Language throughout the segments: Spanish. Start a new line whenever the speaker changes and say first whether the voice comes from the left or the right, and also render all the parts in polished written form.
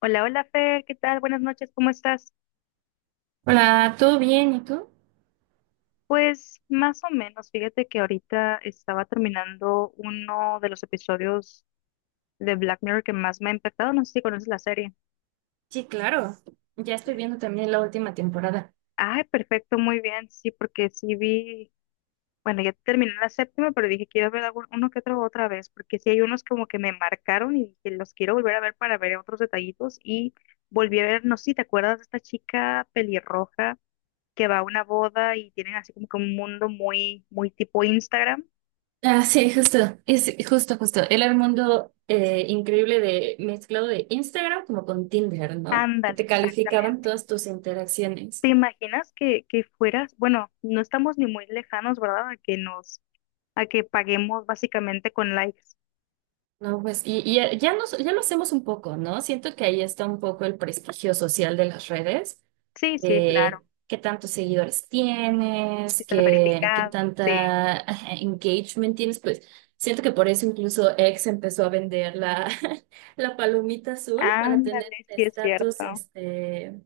left: Hola, hola Fer, ¿qué tal? Buenas noches, ¿cómo estás?
right: Hola, ¿todo bien? ¿Y tú?
left: Pues más o menos, fíjate que ahorita estaba terminando uno de los episodios de Black Mirror que más me ha impactado. No sé si conoces la serie.
right: Sí, claro. Ya estoy viendo también la última temporada.
left: Ay, perfecto, muy bien, sí, porque sí vi, bueno, ya terminé la séptima, pero dije quiero ver uno que otro otra vez, porque sí hay unos como que me marcaron y que los quiero volver a ver para ver otros detallitos. Y volví a ver, no sé si te acuerdas de esta chica pelirroja que va a una boda y tienen así como que un mundo muy, muy tipo Instagram.
right: Ah, sí, justo, es justo, justo. Era el mundo increíble de mezclado de Instagram como con Tinder, ¿no? Que
left: Ándale,
right: te calificaban
left: exactamente.
right: todas tus
left: ¿Te
right: interacciones.
left: imaginas que fueras? Bueno, no estamos ni muy lejanos, ¿verdad? A que paguemos básicamente con likes.
right: No, pues, y ya, ya nos, ya lo hacemos un poco, ¿no? Siento que ahí está un poco el prestigio social de las redes
left: Sí, sí, sí, claro.
right: de qué tantos seguidores tienes,
left: Si estás
right: qué, qué
left: verificado, sí.
right: tanta ajá, engagement tienes, pues siento que por eso incluso X empezó a vender la, la palomita azul para tener
left: Ándale, sí, es
right: estatus
left: cierto.
right: este,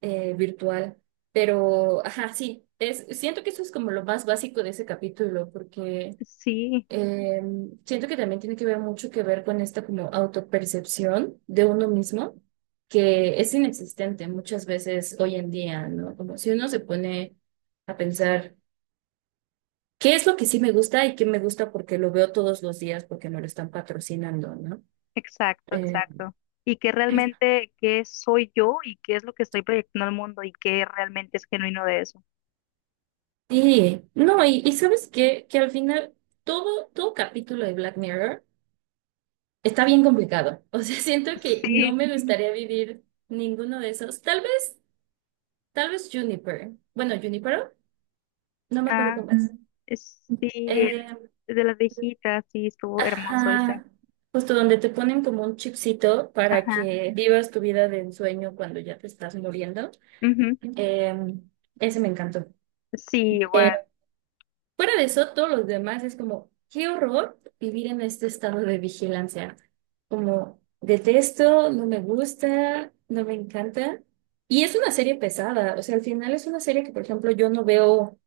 right: virtual. Pero, ajá, sí, es, siento que eso es como lo más básico de ese capítulo, porque...
left: Sí,
right: Eh, Siento que también tiene que ver mucho que ver con esta como autopercepción de uno mismo, que es inexistente muchas veces hoy en día, ¿no? Como si uno se pone a pensar qué es lo que sí me gusta y qué me gusta porque lo veo todos los días porque me lo están patrocinando, ¿no?
left: exacto,
right: Eh,
left: exacto. Y que realmente, qué soy yo y qué es lo que estoy proyectando al mundo y qué realmente es genuino de eso.
right: sí, no, y sabes qué, que al final todo capítulo de Black Mirror está bien complicado. O sea, siento que no
left: Sí,
right: me gustaría vivir ninguno de esos. Tal vez. Tal vez Juniper. Bueno, Junipero, no me acuerdo
left: ah,
right: cómo es. Mm.
left: sí,
right: Eh,
left: de las viejitas, sí, estuvo hermoso ese.
right: ajá. Justo donde te ponen como un chipcito para
left: Ajá,
right: que vivas tu vida de ensueño cuando ya te estás muriendo.
left: ujú.
right: Eh, ese me encantó.
left: Sí, igual,
right: Pero fuera de eso, todos los demás es como, qué horror vivir en este estado de vigilancia. Como, detesto, no me gusta, no me encanta. Y es una serie pesada. O sea, al final es una serie que, por ejemplo, yo no veo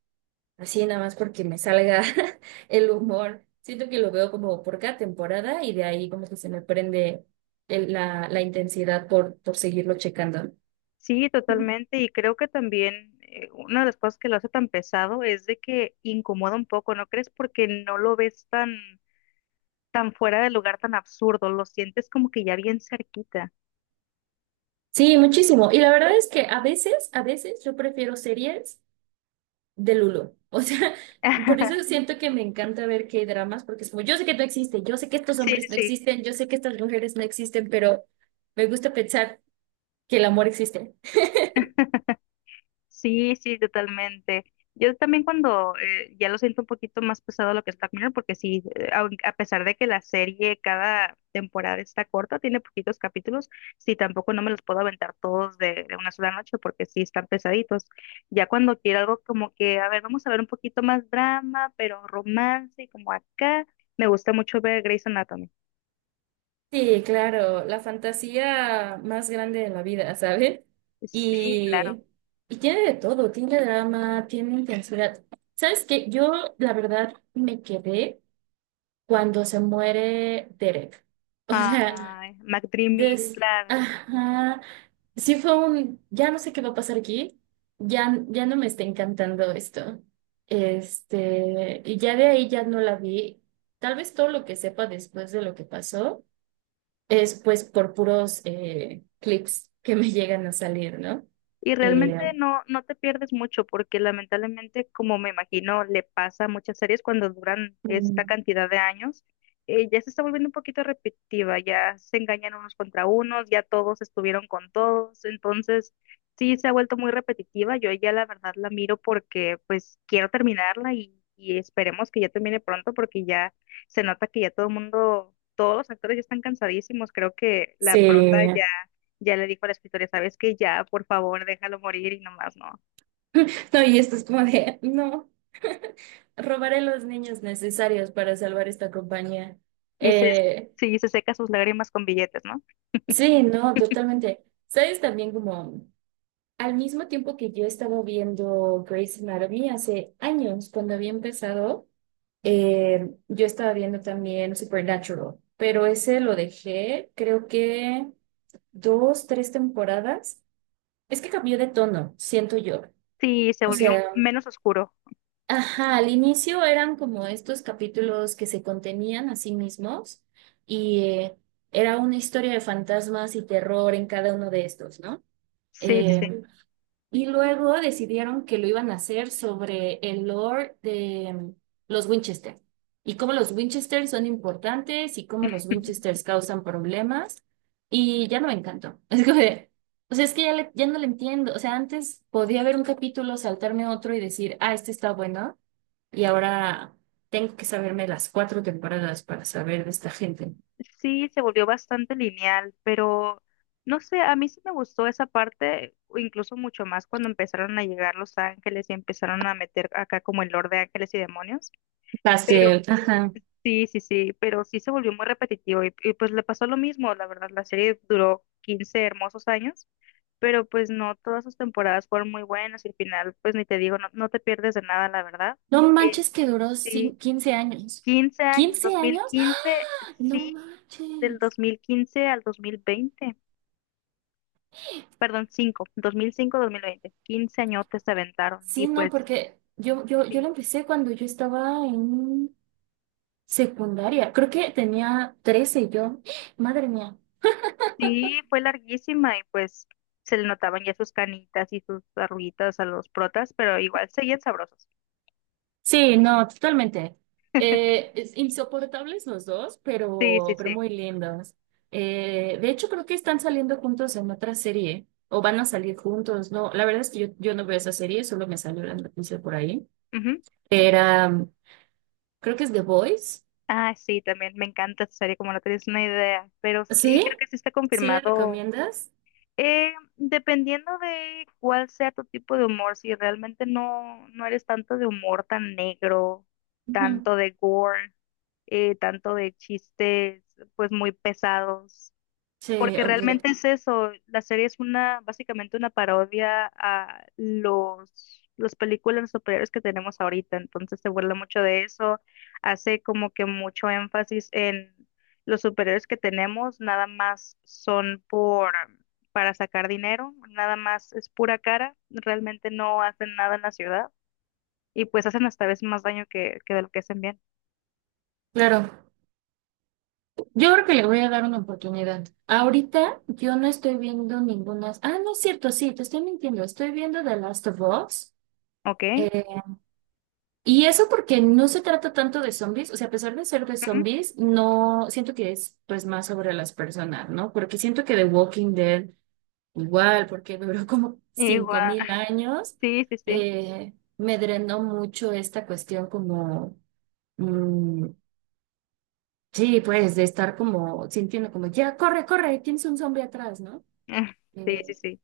right: así nada más porque me salga el humor. Siento que lo veo como por cada temporada y de ahí como que se me prende la intensidad por seguirlo checando.
left: sí, totalmente. Y creo que también una de las cosas que lo hace tan pesado es de que incomoda un poco, ¿no crees? Porque no lo ves tan, tan fuera de lugar, tan absurdo, lo sientes como que ya bien cerquita.
right: Sí, muchísimo. Y la verdad es que a veces yo prefiero series de Lulo. O sea, por eso siento que me encanta ver hay dramas porque es como, yo sé que no existen, yo sé que estos
left: Sí,
right: hombres no
left: sí,
right: existen, yo sé que estas mujeres no existen, pero me gusta pensar que el amor existe.
left: sí, sí, totalmente. Yo también cuando ya lo siento un poquito más pesado lo que es Black Mirror, porque sí, a pesar de que la serie cada temporada está corta, tiene poquitos capítulos, sí, tampoco no me los puedo aventar todos de una sola noche porque sí están pesaditos. Ya cuando quiero algo como que, a ver, vamos a ver un poquito más drama, pero romance y como acá, me gusta mucho ver Grey's Anatomy.
right: Sí, claro, la fantasía más grande de la vida, ¿sabes?
left: Sí, claro.
right: Y, y tiene de todo, tiene drama, tiene intensidad. ¿Sabes qué? Yo, la verdad, me quedé cuando se muere Derek. O sea, mm.
left: Ay, McDreamy,
right: Des...
left: claro.
right: Ajá, sí fue un... Ya no sé qué va a pasar aquí, ya, ya no me está encantando esto. Este, y ya de ahí ya no la vi. Tal vez todo lo que sepa después de lo que pasó es pues por puros clips que me llegan a salir, ¿no?
left: Y realmente
right: Eh,
left: no te pierdes mucho porque lamentablemente, como me imagino, le pasa a muchas series cuando duran esta
right: mm,
left: cantidad de años. Ya se está volviendo un poquito repetitiva, ya se engañan unos contra unos, ya todos estuvieron con todos, entonces sí se ha vuelto muy repetitiva. Yo ya, la verdad, la miro porque pues quiero terminarla y esperemos que ya termine pronto, porque ya se nota que ya todo el mundo, todos los actores ya están cansadísimos. Creo que la prota ya
right: sí.
left: ya le dijo a la escritora: ¿sabes que Ya, por favor, déjalo morir y nomás no.
right: No, y esto es como de, no, robaré los niños necesarios para salvar esta compañía.
left: Y
right: Eh,
left: sí, se seca sus lágrimas con billetes, ¿no?
right: sí, no, totalmente. ¿Sabes también como, al mismo tiempo que yo estaba viendo Grey's Anatomy hace años, cuando había empezado, yo estaba viendo también Supernatural, pero ese lo dejé, creo que dos, tres temporadas. Es que cambió de tono, siento yo. O
left: Sí, se
right: ujú
left: volvió
right: sea,
left: menos oscuro.
right: ajá, al inicio eran como estos capítulos que se contenían a sí mismos y era una historia de fantasmas y terror en cada uno de estos, ¿no?
left: Sí, sí, sí.
right: Eh, y luego decidieron que lo iban a hacer sobre el lore de los Winchester y cómo los Winchester son importantes y cómo los Winchester causan problemas. Y ya no me encantó. Es como de, o sea, es que ya, ya no le entiendo. O sea, antes podía ver un capítulo, saltarme otro y decir, ah, este está bueno. Y ahora tengo que saberme las cuatro temporadas para saber de esta gente.
left: Sí, se volvió bastante lineal, pero no sé, a mí sí me gustó esa parte, o incluso mucho más cuando empezaron a llegar los ángeles y empezaron a meter acá como el Lord de Ángeles y Demonios.
right: Pastel, ajá.
left: Sí, sí, sí, pero sí se volvió muy repetitivo y, pues le pasó lo mismo, la verdad, la serie duró 15 hermosos años, pero pues no todas sus temporadas fueron muy buenas y al final, pues ni te digo, no, no te pierdes de nada, la verdad.
right: No
left: Eh,
right: manches que duró
left: sí,
right: 15 años.
left: 15 años,
right: ¿Quince
left: dos mil
right: años?
left: quince,
right: No
left: sí, del
right: manches.
left: 2015 al 2020, perdón, 5, 2005-2020, 15 añotes se aventaron y
right: Sí, no,
left: pues...
right: porque yo, yo
left: sí.
right: lo empecé cuando yo estaba en secundaria. Creo que tenía 13 yo. Madre mía.
left: Sí, fue larguísima y pues se le notaban ya sus canitas y sus arruguitas a los protas, pero igual seguían sabrosos.
right: Sí, no, totalmente. Insoportables los dos,
left: Sí, sí,
right: pero
left: sí.
right: muy lindos. De hecho, creo que están saliendo juntos en otra serie, o van a salir juntos. No, la verdad es que yo no veo esa serie, solo me salió la noticia por ahí.
left: Ujú.
right: Era, creo que es The Voice.
left: Ah, sí, también me encanta esa serie, como no tienes una idea, pero sí,
right: ¿Sí?
left: creo que sí está
right: ¿Sí la
left: confirmado.
right: recomiendas?
left: Dependiendo de cuál sea tu tipo de humor, si realmente no eres tanto de humor tan negro,
right: Ujú.
left: tanto de gore, tanto de chistes pues muy pesados.
right: Sí,
left: Porque
right: ok,
left: realmente es eso, la serie es una, básicamente una parodia a las películas superiores que tenemos ahorita, entonces se burla mucho de eso, hace como que mucho énfasis en los superiores que tenemos, nada más son para sacar dinero, nada más es pura cara, realmente no hacen nada en la ciudad, y pues hacen hasta vez más daño que de lo que hacen bien.
right: claro. Yo creo que le voy a dar una oportunidad. Ahorita yo no estoy viendo ninguna. Ah, no es cierto, sí, te estoy mintiendo. Estoy viendo The Last of Us.
left: ¿Ok?
right: eh, y eso porque no se trata tanto de zombies. O sea, a pesar de ser de
left: Ujú.
right: zombies, no siento que es pues más sobre las personas, ¿no? Porque siento que The Walking Dead, igual, porque duró como cinco
left: Igual,
right: mil años,
left: sí, sí, sí,
right: me drenó mucho esta cuestión como mm, sí, pues de estar como sintiendo como, ya, corre, corre, tienes un zombie atrás, ¿no?
left: sí, sí,
right: Eh,
left: sí.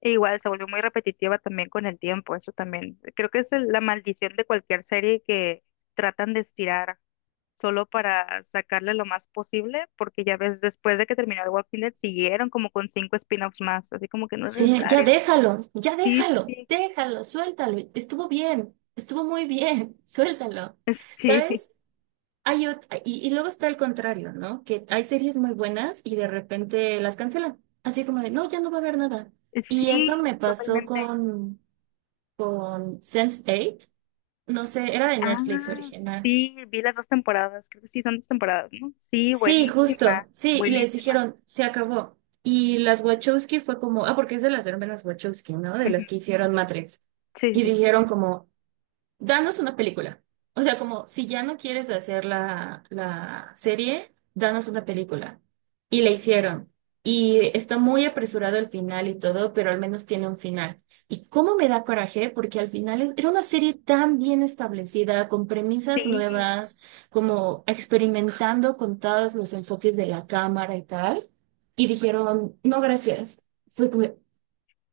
left: E igual se volvió muy repetitiva también con el tiempo, eso también. Creo que es la maldición de cualquier serie que tratan de estirar solo para sacarle lo más posible, porque ya ves, después de que terminó el Walking Dead, siguieron como con cinco spin-offs más, así como que no es
right: sí,
left: necesario.
right: ya
left: Sí, sí,
right: déjalo,
left: sí,
right: déjalo, suéltalo. Estuvo bien, estuvo muy bien, suéltalo. ¿Sabes? Y luego está el contrario, ¿no? Que hay series muy buenas y de repente las cancelan. Así como de, no, ya no va a haber nada.
left: sí,
right: Y eso me
left: sí,
right: pasó
left: totalmente.
right: con sense Eight. No sé, era de Netflix
left: Ah,
right: original.
left: sí, vi las dos temporadas, creo que sí, son dos temporadas, ¿no? Sí,
right: Sí,
left: buenísima,
right: justo, sí, y les
left: buenísima.
right: dijeron, se acabó. Y las Wachowski fue como, ah, porque es de las hermanas Wachowski, ¿no? De
left: Ujú,
right: las que hicieron Matrix.
left: sí, sí,
right: Y
left: sí.
right: dijeron como, danos una película. O sea, como si ya no quieres hacer la serie, danos una película. Y la hicieron. Y está muy apresurado el final y todo, pero al menos tiene un final. Y cómo me da coraje, porque al final era una serie tan bien establecida, con premisas
left: Sí.
right: nuevas, como experimentando con todos los enfoques de la cámara y tal. Y dijeron, no, gracias. Fue como,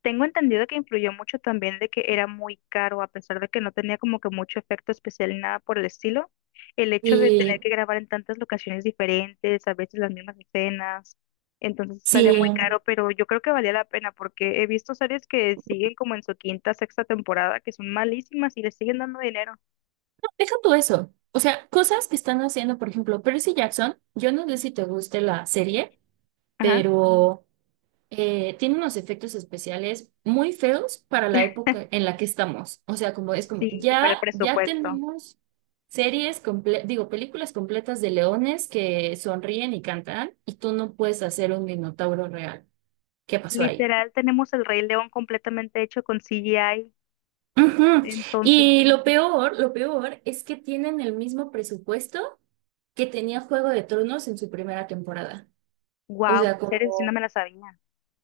left: Tengo entendido que influyó mucho también de que era muy caro, a pesar de que no tenía como que mucho efecto especial ni nada por el estilo. El hecho de tener
right: sí,
left: que grabar en tantas locaciones diferentes, a veces las mismas escenas, entonces salía muy
right: sí.
left: caro, pero yo creo que valía la pena porque he visto series que siguen como en su quinta, sexta temporada, que son malísimas y les siguen dando dinero.
right: Deja tú eso. O sea, cosas que están haciendo, por ejemplo, Percy Jackson, yo no sé si te guste la serie,
left: Ajá.
right: pero tiene unos efectos especiales muy feos para la época en la que estamos. O sea, como es como,
left: Sí, para el
right: ya, ya
left: presupuesto.
right: tenemos series, digo, películas completas de leones que sonríen y cantan, y tú no puedes hacer un minotauro real. ¿Qué pasó ahí?
left: Literal, tenemos el Rey León completamente hecho con CGI,
right: Ujú.
left: entonces,
right: Y lo peor es que tienen el mismo presupuesto que tenía Juego de Tronos en su primera temporada. O
left: wow,
right: sea,
left: en serio, sí no
right: como,
left: me la sabía.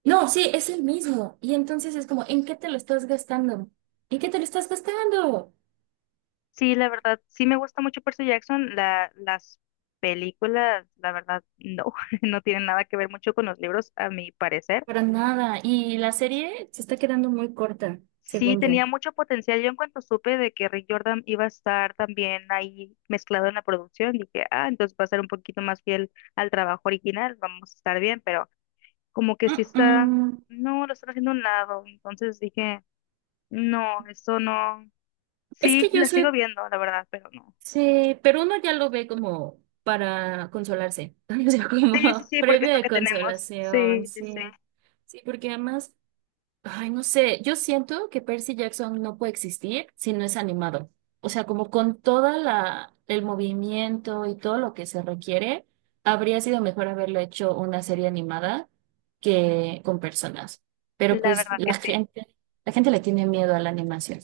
right: no, sí, es el mismo. Y entonces es como, ¿en qué te lo estás gastando? ¿En qué te lo estás gastando?
left: Sí, la verdad, sí me gusta mucho Percy Jackson. Las películas, la verdad, no, no tienen nada que ver mucho con los libros, a mi parecer.
right: Para nada. Y la serie se está quedando muy corta,
left: Sí,
right: según yo.
left: tenía mucho potencial. Yo en cuanto supe de que Rick Jordan iba a estar también ahí mezclado en la producción, dije, ah, entonces va a ser un poquito más fiel al trabajo original, vamos a estar bien, pero como que
right: Mm,
left: sí está,
right: mm.
left: no, lo están haciendo a un lado. Entonces dije, no, eso no.
right: Es
left: Sí,
right: que yo
left: la sigo
right: soy
left: viendo, la verdad, pero no.
right: sí, pero uno ya lo ve como para consolarse, o sea,
left: Sí, sí,
right: como
left: sí, porque es
right: premio
left: lo
right: de
left: que tenemos. Sí,
right: consolación,
left: sí, sí.
right: sí. Sí, porque además, ay, no sé, yo siento que Percy Jackson no puede existir si no es animado. O sea, como con toda la el movimiento y todo lo que se requiere, habría sido mejor haberlo hecho una serie animada que con personas. Pero
left: La
right: pues
left: verdad que sí,
right: la gente le tiene miedo a la animación.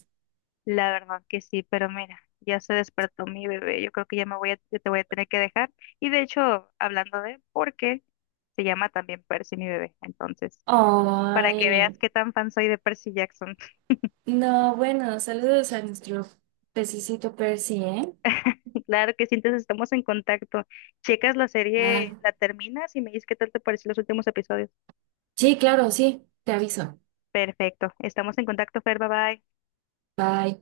left: la verdad que sí, pero mira, ya se despertó mi bebé, yo creo que ya me voy a, ya te voy a tener que dejar. Y de hecho, hablando de, porque se llama también Percy mi bebé, entonces, para que
right: Ay.
left: veas qué tan fan soy de Percy Jackson.
right: No, bueno, saludos a nuestro pececito Percy, ¿eh?
left: Claro que sí. Entonces estamos en contacto. Checas la
right: Ah,
left: serie, la terminas y me dices qué tal te pareció los últimos episodios.
right: sí, claro, sí, te aviso.
left: Perfecto, estamos en contacto, Fer, bye bye.
right: Bye.